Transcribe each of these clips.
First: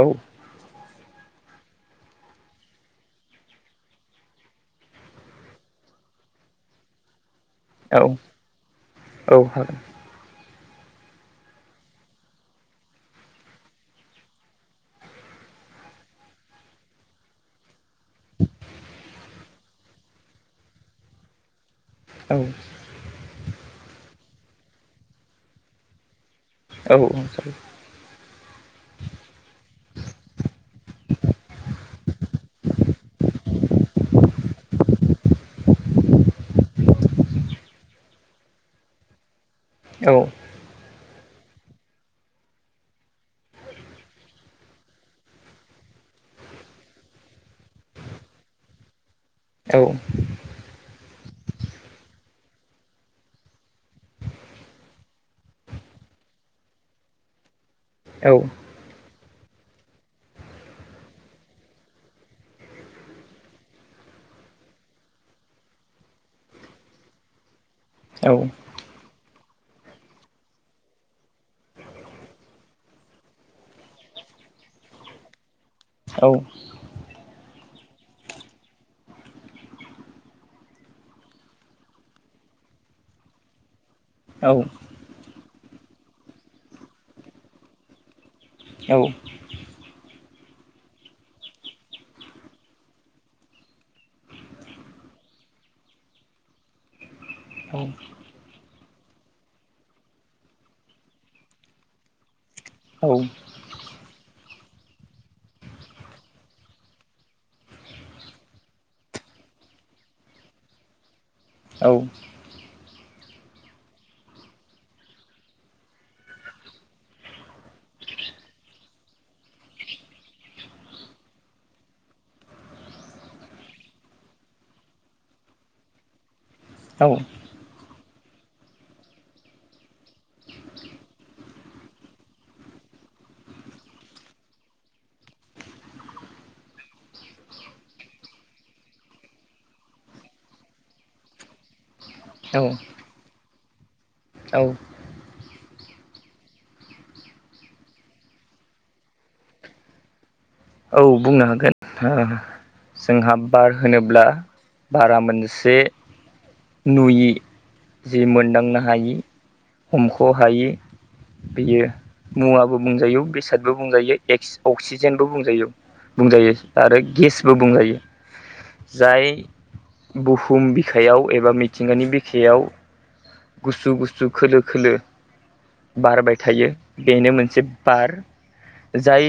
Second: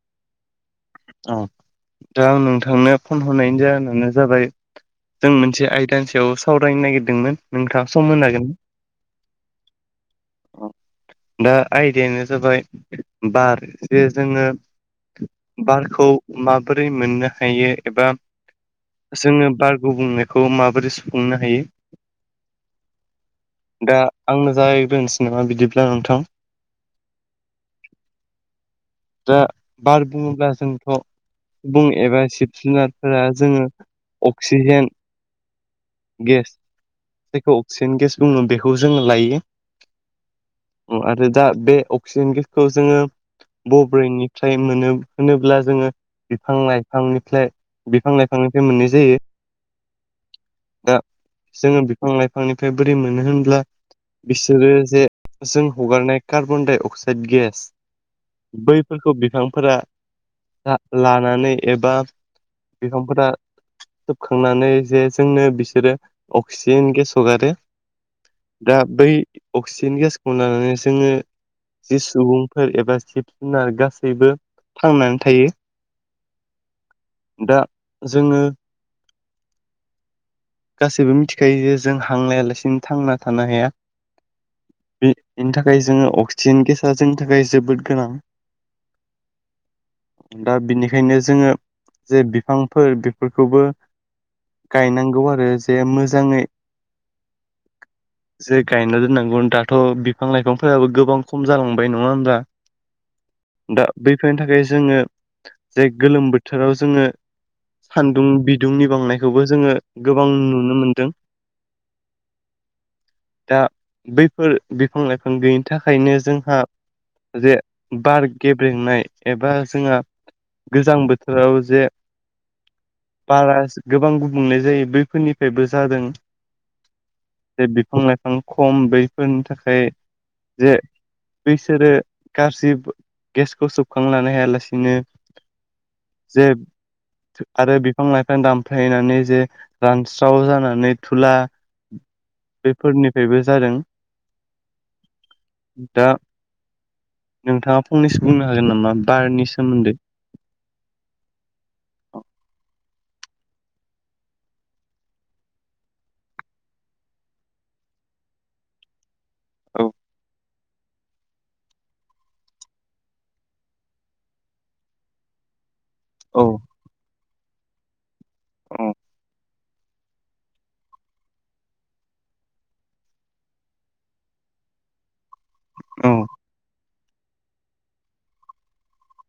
औ। औ दा आं नोंथांनो फन हरायनि जाहोनानो जाबाय जों मोनसे आयदानि सायाव सावरायनो नागिरदोंमोन नोंथाङा सम औ मोनजागोन औ हागोन अ दा आयदायानो जाबाय बार जे जोङोश्र बारखौ माबोरै मोननो हायो एबा जोङो बार गुबुंलेखौ माबोरै सुफुंनो हायो औ दा आंनो जागाय ग्रोनोसै नामा बिदिब्ला नोंथां औ होनब्ला जोंथ' सुबुं एबा सिब जुनारफोरा जोङो अक्सिजेन गेस जायखौ अक्सिजेन गेस बुङो बेखौ जोङो लायो औ आरो दा बे अक्सिजेन गेसखौ जोङो बब्रैनिफ्राय मोनो होनोब्ला जोङो बिफां लाइफांनिफ्राय बिफां लाइफांनिफ्राय मोननाय जायो औ दा जोङो बिफां लाइफांनिफ्राय बोरै मोनो होनब्ला बिसोरो जे जों हगारनाय कार्बन डाइ अक्साइद गेस औ बैफोरखौ बिफांफोरा लानानै एबा बिफांफोरा सोबखांनानै जे जोंनो बिसोरो अक्सिजेन गेस हगारो औ दा बै अक्सिजेन गेसखौ लानानै जोङो जि सुबुंफोर एबा जिब जुनार गासैबो थांनानै थायो औ दा जोङो गासैबो मिथिखायो जे जों हांलायालासिनो थांना थानो हाया। बेनि थाखाय जोङो अक्सिजेन गेसा जोंनि थाखाय जोबोद गोनां औ। दा बिनिखायनो जोङो जे बिफांफोर बेफोरखौबो गायनांगौ आरो जे मोजाङै औ। जे गायना दोननांगौ दाथ' बिफां लाइफांफोराबो गोबां खम जालांबाय नङा होमबा दा बैफोरनि थाखाय जोङो जे गोलोम बोथोराव जोङो सान्दुं बिदुंनि बांनायखौबो जोङो गोबां नुनो मोनदों। दा बैफोर बिफां लाइफां गैयिनि थाखायनो जोंहा जे बार गेब्रेंनाय एबा जोंहा गोजां बोथोराव जे बारा गोबां गुबुंले जायो बैफोरनिफ्रायबो जादों जे बिफां लाइफां खम बैफोरनि थाखाय जे बैसोरो गाज्रि गेसखौ सोबखांलानो हायालासिनो जे आरो बिफां लाइफां दामफायनानै जे रानस्राव जानानै थुला औ बेफोरनिफ्रायबो जादों औ दा नोंथाङा फंनैसो बुंनो हागोन नामा बारनि सोमोन्दै बुंनो हागोन हा जोंहा बार होनोब्ला बारा मोनसे नुयि जे मोनदांनो हायि औ हमख'हायि बेयो मुवाबो बुंजायो बेसादबो बुंजायो एक्स अक्सिजेनबो बुंजायो औ बुंजायो आरो गेसबो बुंजायो औ जाय बुहुम बिखायाव एबा मिथिंगानि बिखायाव गुसु गुसु खोलो खोलो औ बारबाय थायो बेनो मोनसे बार जाय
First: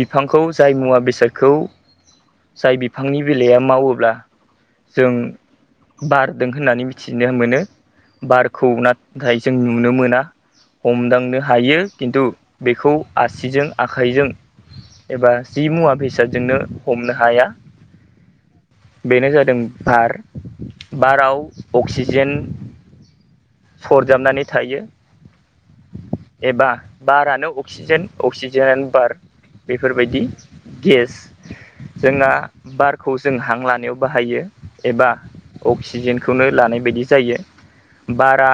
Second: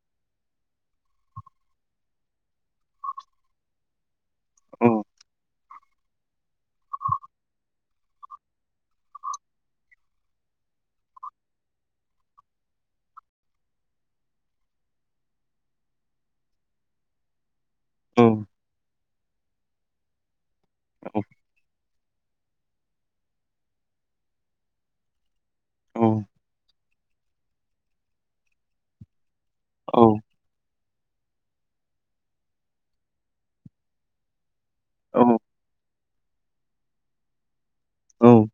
बिफांखौ जाय मुवा बेसादखौ जाय बिफांनि बिलाइया मावोब्ला औ जों बारदों होननानै मिथिनो मोनो बारखौ नाथाय जों नुनो मोना हमदांनो हायो खिन्थु बेखौ आसिजों आखाइजों एबा जि मुवा बेसादजोंनो हमनो हाया औ बेनो जादों बार बाराव अक्सि जेन सरजाबनानै थायो औ एबा बारानो अक्सिजेन अक्सिजेनानो बार औ बेफोरबायदि गेस जोंना बारखौ जों हां लानायाव बाहायो एबा अक्सिजेनखौनो लानाय बायदि जायो औ बारा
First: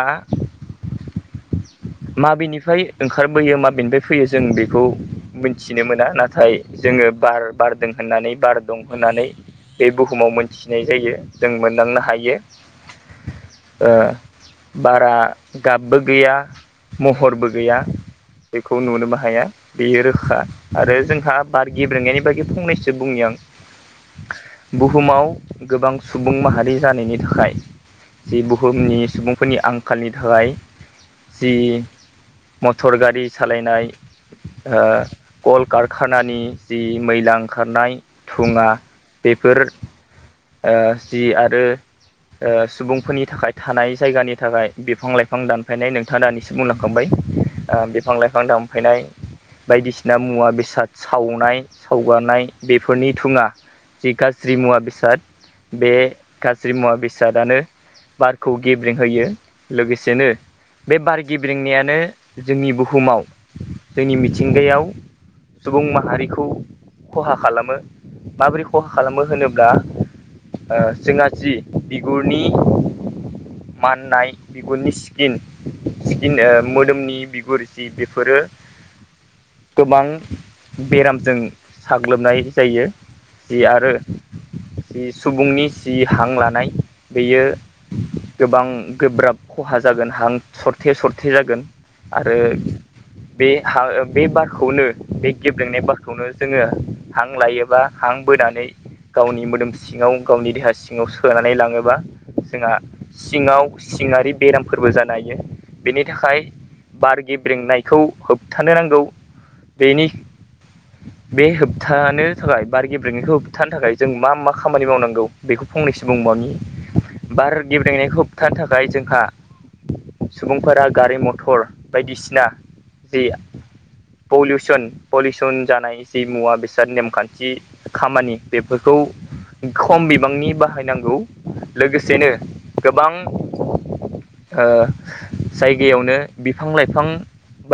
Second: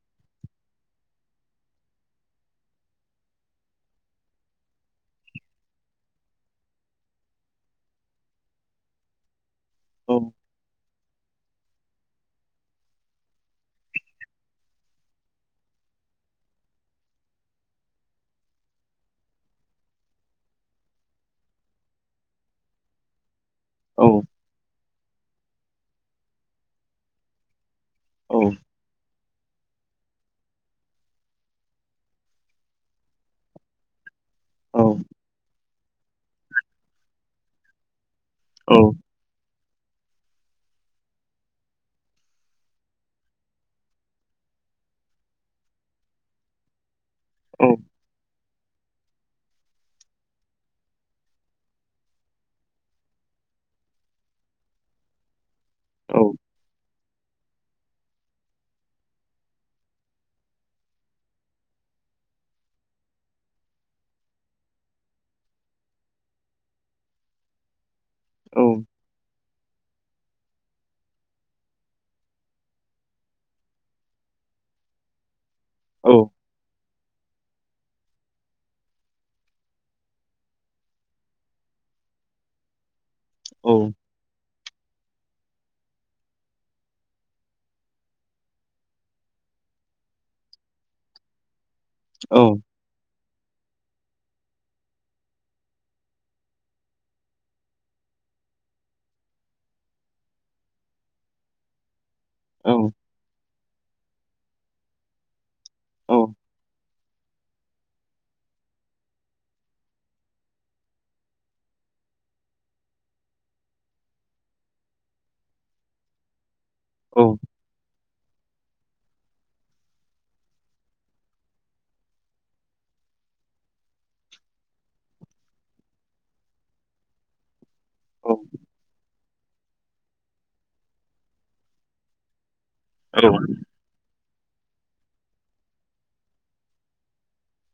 [inaudible] माबेनिफ्राय ओंखारबोयो माबेनिफ्राय फैयो जों बेखौ मोनथिनो मोना नाथाय जोङो बार बारदों होननानै बार दं होननानै बे बुहुमाव मोनथिनाय जायो जों मोनदांनो हायो ओ बारा गाबबो गैया महरबो गैया बेखौ नुनोबो हाया बेयो रोखा आरो जोंहा बार गेब्रेंनायनि बागदि फंनैसो बुंनि आं औ बुहुमाव गोबां सुबुं माहारि जानायनि थाखाय औ जि बुहुमनि सुबुं फोरनि आंखालनि थाखाय जि मटर गारि सालायनाय ओ कल कारखानानि जि मैला ओंखारनाय थुङा बेफोर ओ जि आरो ओ सुबुं फोरनि थाखाय थानाय जायगानि थाखाय बिफां लाइफां दानफायनाय नोंथाङा दानिसिम बुंलांखांबाय औ ओ बिफां लाइफां दामफायनाय बायदिसिना मुवा बेसाद सावनाय सावगारनाय बेफोरनि धुङा जि गाज्रि मुवा बेसाद बे औ गाज्रि मुवा बेसादानो बारखौ गेब्रें होयो लोगोसेनो बे बार गेब्रेंनायानो जोंनि बुहुमाव जोंनि मिथिंगायाव सुबुं माहारिखौ खहा खालामो माबोरै खहा खालामो होनोब्ला जोंहा जि बिगुरनि माननाय बिगुरनि स्किन मोदोमनि बिगुर जि बेफोरो गोबां बेरामजों साग्लोबनाय जायो जि आरो बे सुबुंनि जि हां लानाय बेयो गोबां गोब्राब खहा जागोन हां सरथे सरथे जागोन। आरो बे बे बारखौनो बे गेब्रेंनाय बारखौनो जोङो हां लायोबा हां हां बोनानै गावनि मोदोम सिङाव गावनि देहा सिङाव सोनानै लाङोबा जोंहा सिङाव सिङारि बेरामफोरबो जानो हायो बेनि थाखाय बार गेब्रेंनायखौ होबथानो नांगौ बेनि। बे होबथानो थाखाय बार गेब्रेंनायखौ होबथानो थाखाय जों मा मा खामानि मावनांगौ बेखौ। फंनैसो बुंबावानि बार गेब्रेनायखौ होबथानो थाखाय जोंहा सुबुंफोरा गारि मथर बायदिसिना जि पलिउसन पलिउसन जानाय जि मुवा बेसाद नेमखान्थि खामानि बेफोरखौ खम बिबांनि बाहायनांगौ लोगोसेनो गोबां ओ जायगायावनो बिफां लाइफां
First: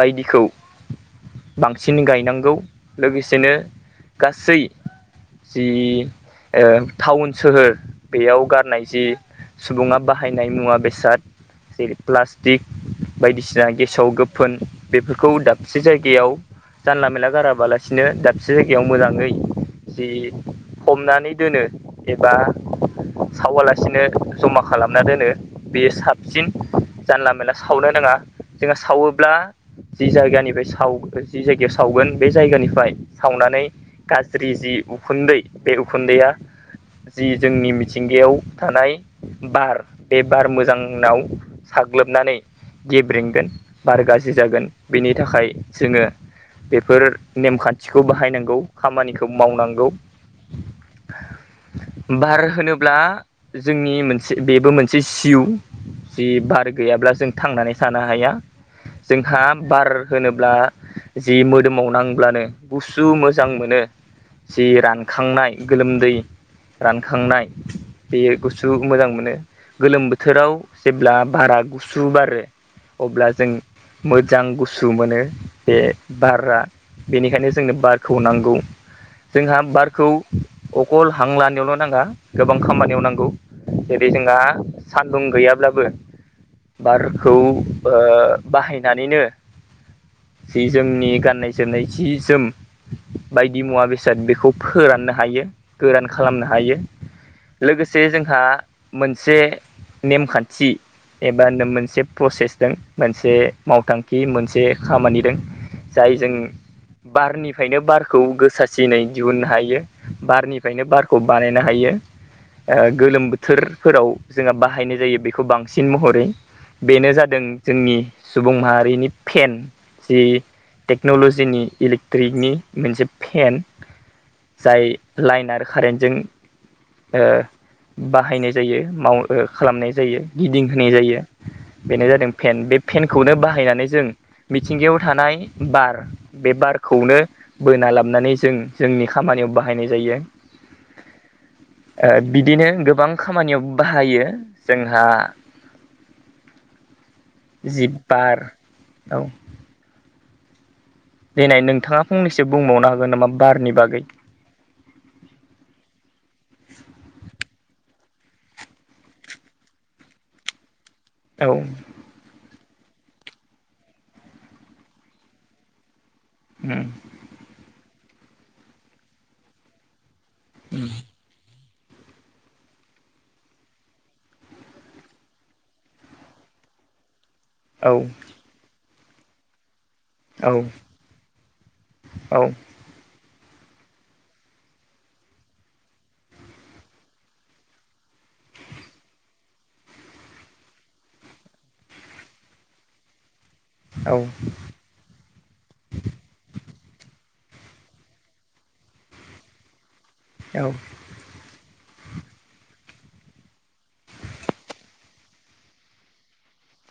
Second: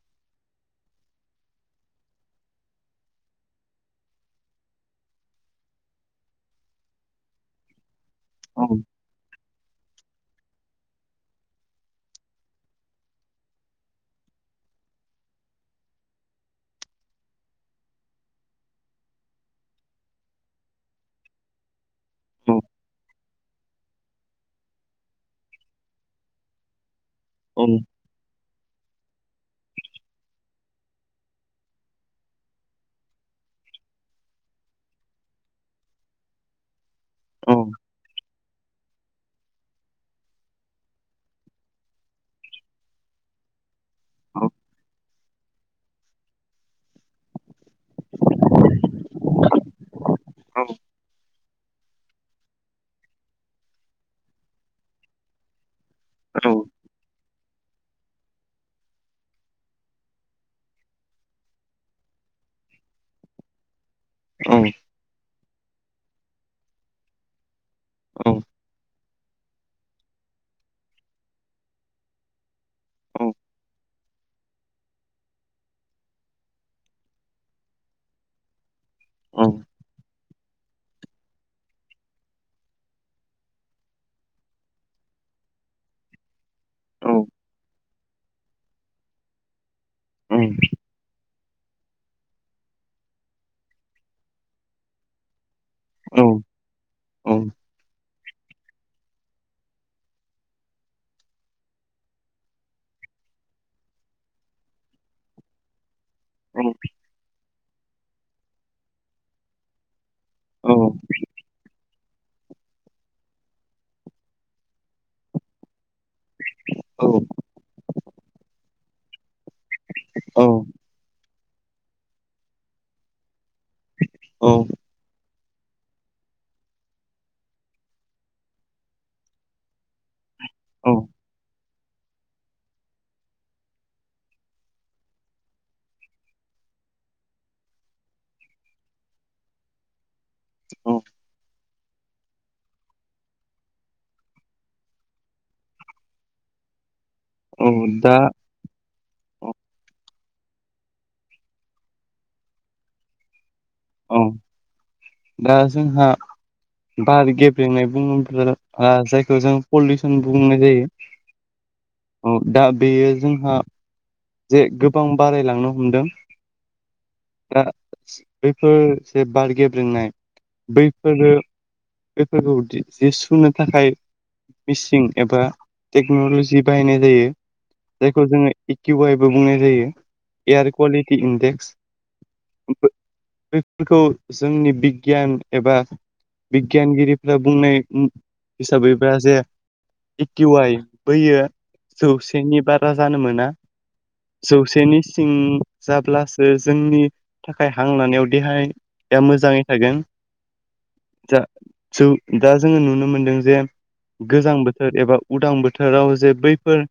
बायदिखौ बांसिन गायनांगौ लोगोसेनो गासै जि ओ टाउन सोहोर बेयाव नाय जि सुबुङा बाहायनाय मुवा बेसाद जेरै प्लास्टिक। बायदिसिना गेसाव गोफोन बेफोरखौ दाबसे जायगायाव जानला मेला गाराबालासिनो दाबसे जायगायाव मोजाङै जि हमनानै दोनो एबा सावालासिनो जमा खालामना दोनो बेयो साबसिन जानला मला सावनो नाङा जोङो सावोब ब्ला जि जायगानिफ्राय साव जि जायगायाव सावगोन बे जायगानिफ्राय सावनानै गाज्रि जि उखुन्दै बे उखुन्दैआ [inaudible] जि जोंनि मिथिं गायाव थानाय बार बे बार मोजाङाव साग्लोबनानै गेब्रंगोन बार गाज्रि जागोन बेनि थाखाय जोङो। बेफोर नेमखान्थिखौ बाहायनांगौ खामानिखौ मावनांगौ। औ बार होनोब्ला जोंनि मोनसे बेबो मोनसे सिउ जि बार गैयाब्ला जों थांनानै थानो हाया। जोंहा बार होनोब्ला जि मोदोमाव नांब्लानो गुसु मोजां मोनो जि रानखांनाय। गोलोमदै रानखांनाय बेयो गुसु मोजां मोनो। गोलोम बोथोराव जेब्ला बारा गुसु बारो। अब्ला जों मोजां गुसु मोनो बे बारा बेनिखायनो जोंनो बारखौ नांगौ। जोंहा बारखौ अखल हांलानायावल' नाङा। गोबां खामानियाव नांगौ जेरै जोंहा सान्दुं गैयाब्लाबो। बारखौ बाहायनानैनो सि जोंनि गानना जोमनाय जि जोम बायदि मुवा बेसाद बेखौ फोराननो हायो। गोरान खालामनो हायो। लोगोसे जोंहा मोनसे नेमखान्थि एबा नों मोनसे प्रसेस द मोनसे मावथांखि मोनसे खामानि दं जाय जों बारनि फ्रायनो बारखौ गोसासिननाय दिहुननो हायो बारनिफ्रायनो बारखौ बानायनाय हायो गोलोम बोथोरफोराव जोंहा बाहायनाय जायो बेखौ बांसिन महरै। बेनो जादों जोंनि सुबुं माहारिनि फेन जि टेक्न'ल'जिनि इलेक्ट्रिकनि मोनसे फेन। जाय लाइन आरो कारेन्टजों ओ बाहायनाय जायो माव ओ खालामनाय जायो। गिदिंहोनाय जायो। बेनो जादों फेन बे फेनखौनो बाहायनानै जों मिथिंगायाव थानाय बार बे बार खौनो बोना लाबनानै जों जोंनि खामानियाव बाहायनाय जायो। औ ओ बिदिनो गोबां खामानियाव बाहायो जोंहा [inaudible] जि दा बार औ दिनै नोंथाङा फंनैसो बुंबावनो हागोन नामा? बारनि बागै औ दा जोंहा बार गेब ब्रेंनाय बुङोब्ला जायखौ जों पलिउसन बुंनाय जायो। औ औ दा बेयो जोंहा जे गोबां बारायलांनो हमदों। उम दा बैफोर जे बार गेब्रोंनाय उम बैफोरो बेफोरखौ जि सुनो थाखाय मिसिं एबा टेक्न'लजि बाहायनाय जायो। औ जायखौ जोङो इकउवायबो बुंनाय जायो। औ एयार क्वाललिटि इडेक्स औ बेफोरखौ जोंनि बिगियान एबा बिगियानगिरिफ्रा बुंनाय हिसाबैबा जे एटि वाइ बैयो जौसेनि बारा जानो मोना। जौसेनि सिं जाब्लासो जोंनि थाखाय हां लानायाव देहाया मोजाङै थागोन। औ [unintelligible] दा जोङो नुनो मोनदों जे गोजां बोथोर एबा उदां बोथोराव जे बैफोर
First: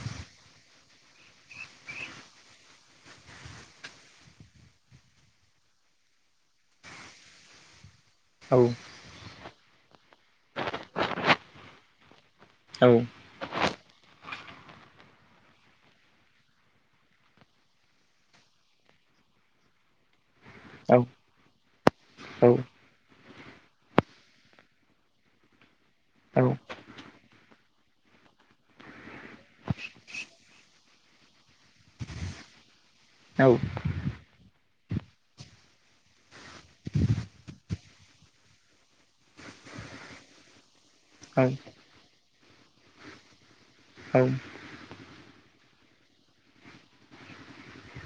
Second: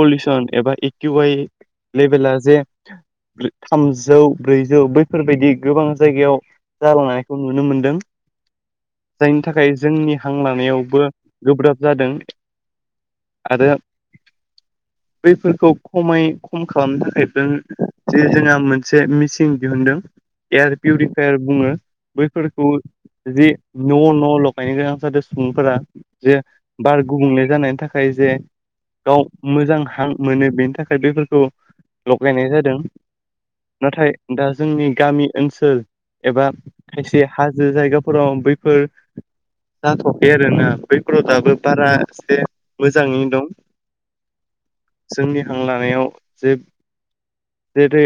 पलिउसन एबा इकिआइ लेभेला जे थामजौ ब्रैजौ बैफोरबायदि गोबां जायगायाव जालांनायखौ नुनो मोनदों। औ नि थाखाय जोंनि हां लानायावबो गोब्राब जादों। औ आरो बैफोरखौ खमाय खम खालामनो थाखाय जों जे जोंना मोनसे मेचिन दिहुनदों एयार पिउरिफायार बुङो बैफोरखौ जि न' न' लगायनो गोनां जादों सुबुंफोरा औ जे बार गुबुंले जानाय नि थाखाय जे गाव मोजां हां मोनो बेनि थाखाय बेफोरखौ लगायनाय जादों नाथाय दा जोंनि गामि ओनसोल एबा खायसे हाजो जायगाफोराव बैफोर जाथ'खै आरोना बैफोराव औ दाबो बारा एसे मोजाङैनो दं‌ औ। जोंनि हां लानायाव जे जेरै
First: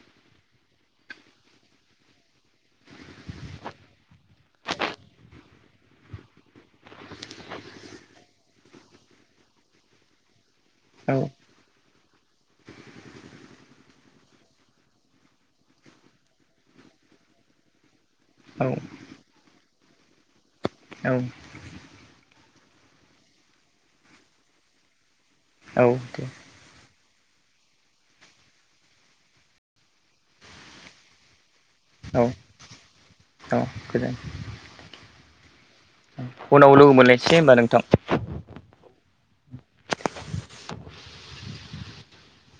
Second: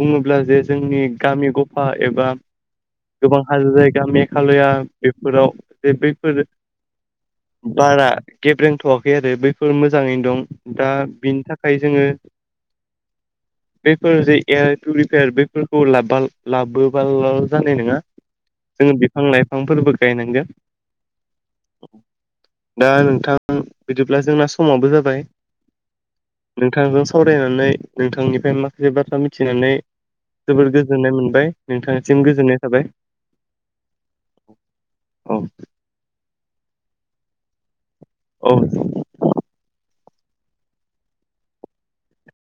बुङोब्ला जे जोंनि गामि गफा एबा गोबां हाजो जायगा मेघालया बेफोराव जे बैफोरो बारा गेब्रेंथ'वाखै आरो बैफोर मोजाङैनो दं। दा औ बिनि थाखाय जोंङो बेफोर जे एयार पउरिफायार बेफोरखौ ला लाबोब' जानाय नङा औ जोंङो बिफां लाइफांफोरबो गायनांगोन। औ। दा नोंथां बिदिब्ला जोंना समाबो जाबाय औ दे। नोंथांजों सावरायनानै नोंथांनिफ्राय माखासे बाथ्रा मिथिनानै जोबोर गोजोननाय मोनबाय। नोंथांनिसिम औ गोजोननाय थाबाय औ गोजोन औ। उनाव लोगो मोनलायनोसै ने होमबा नोंथां। औ।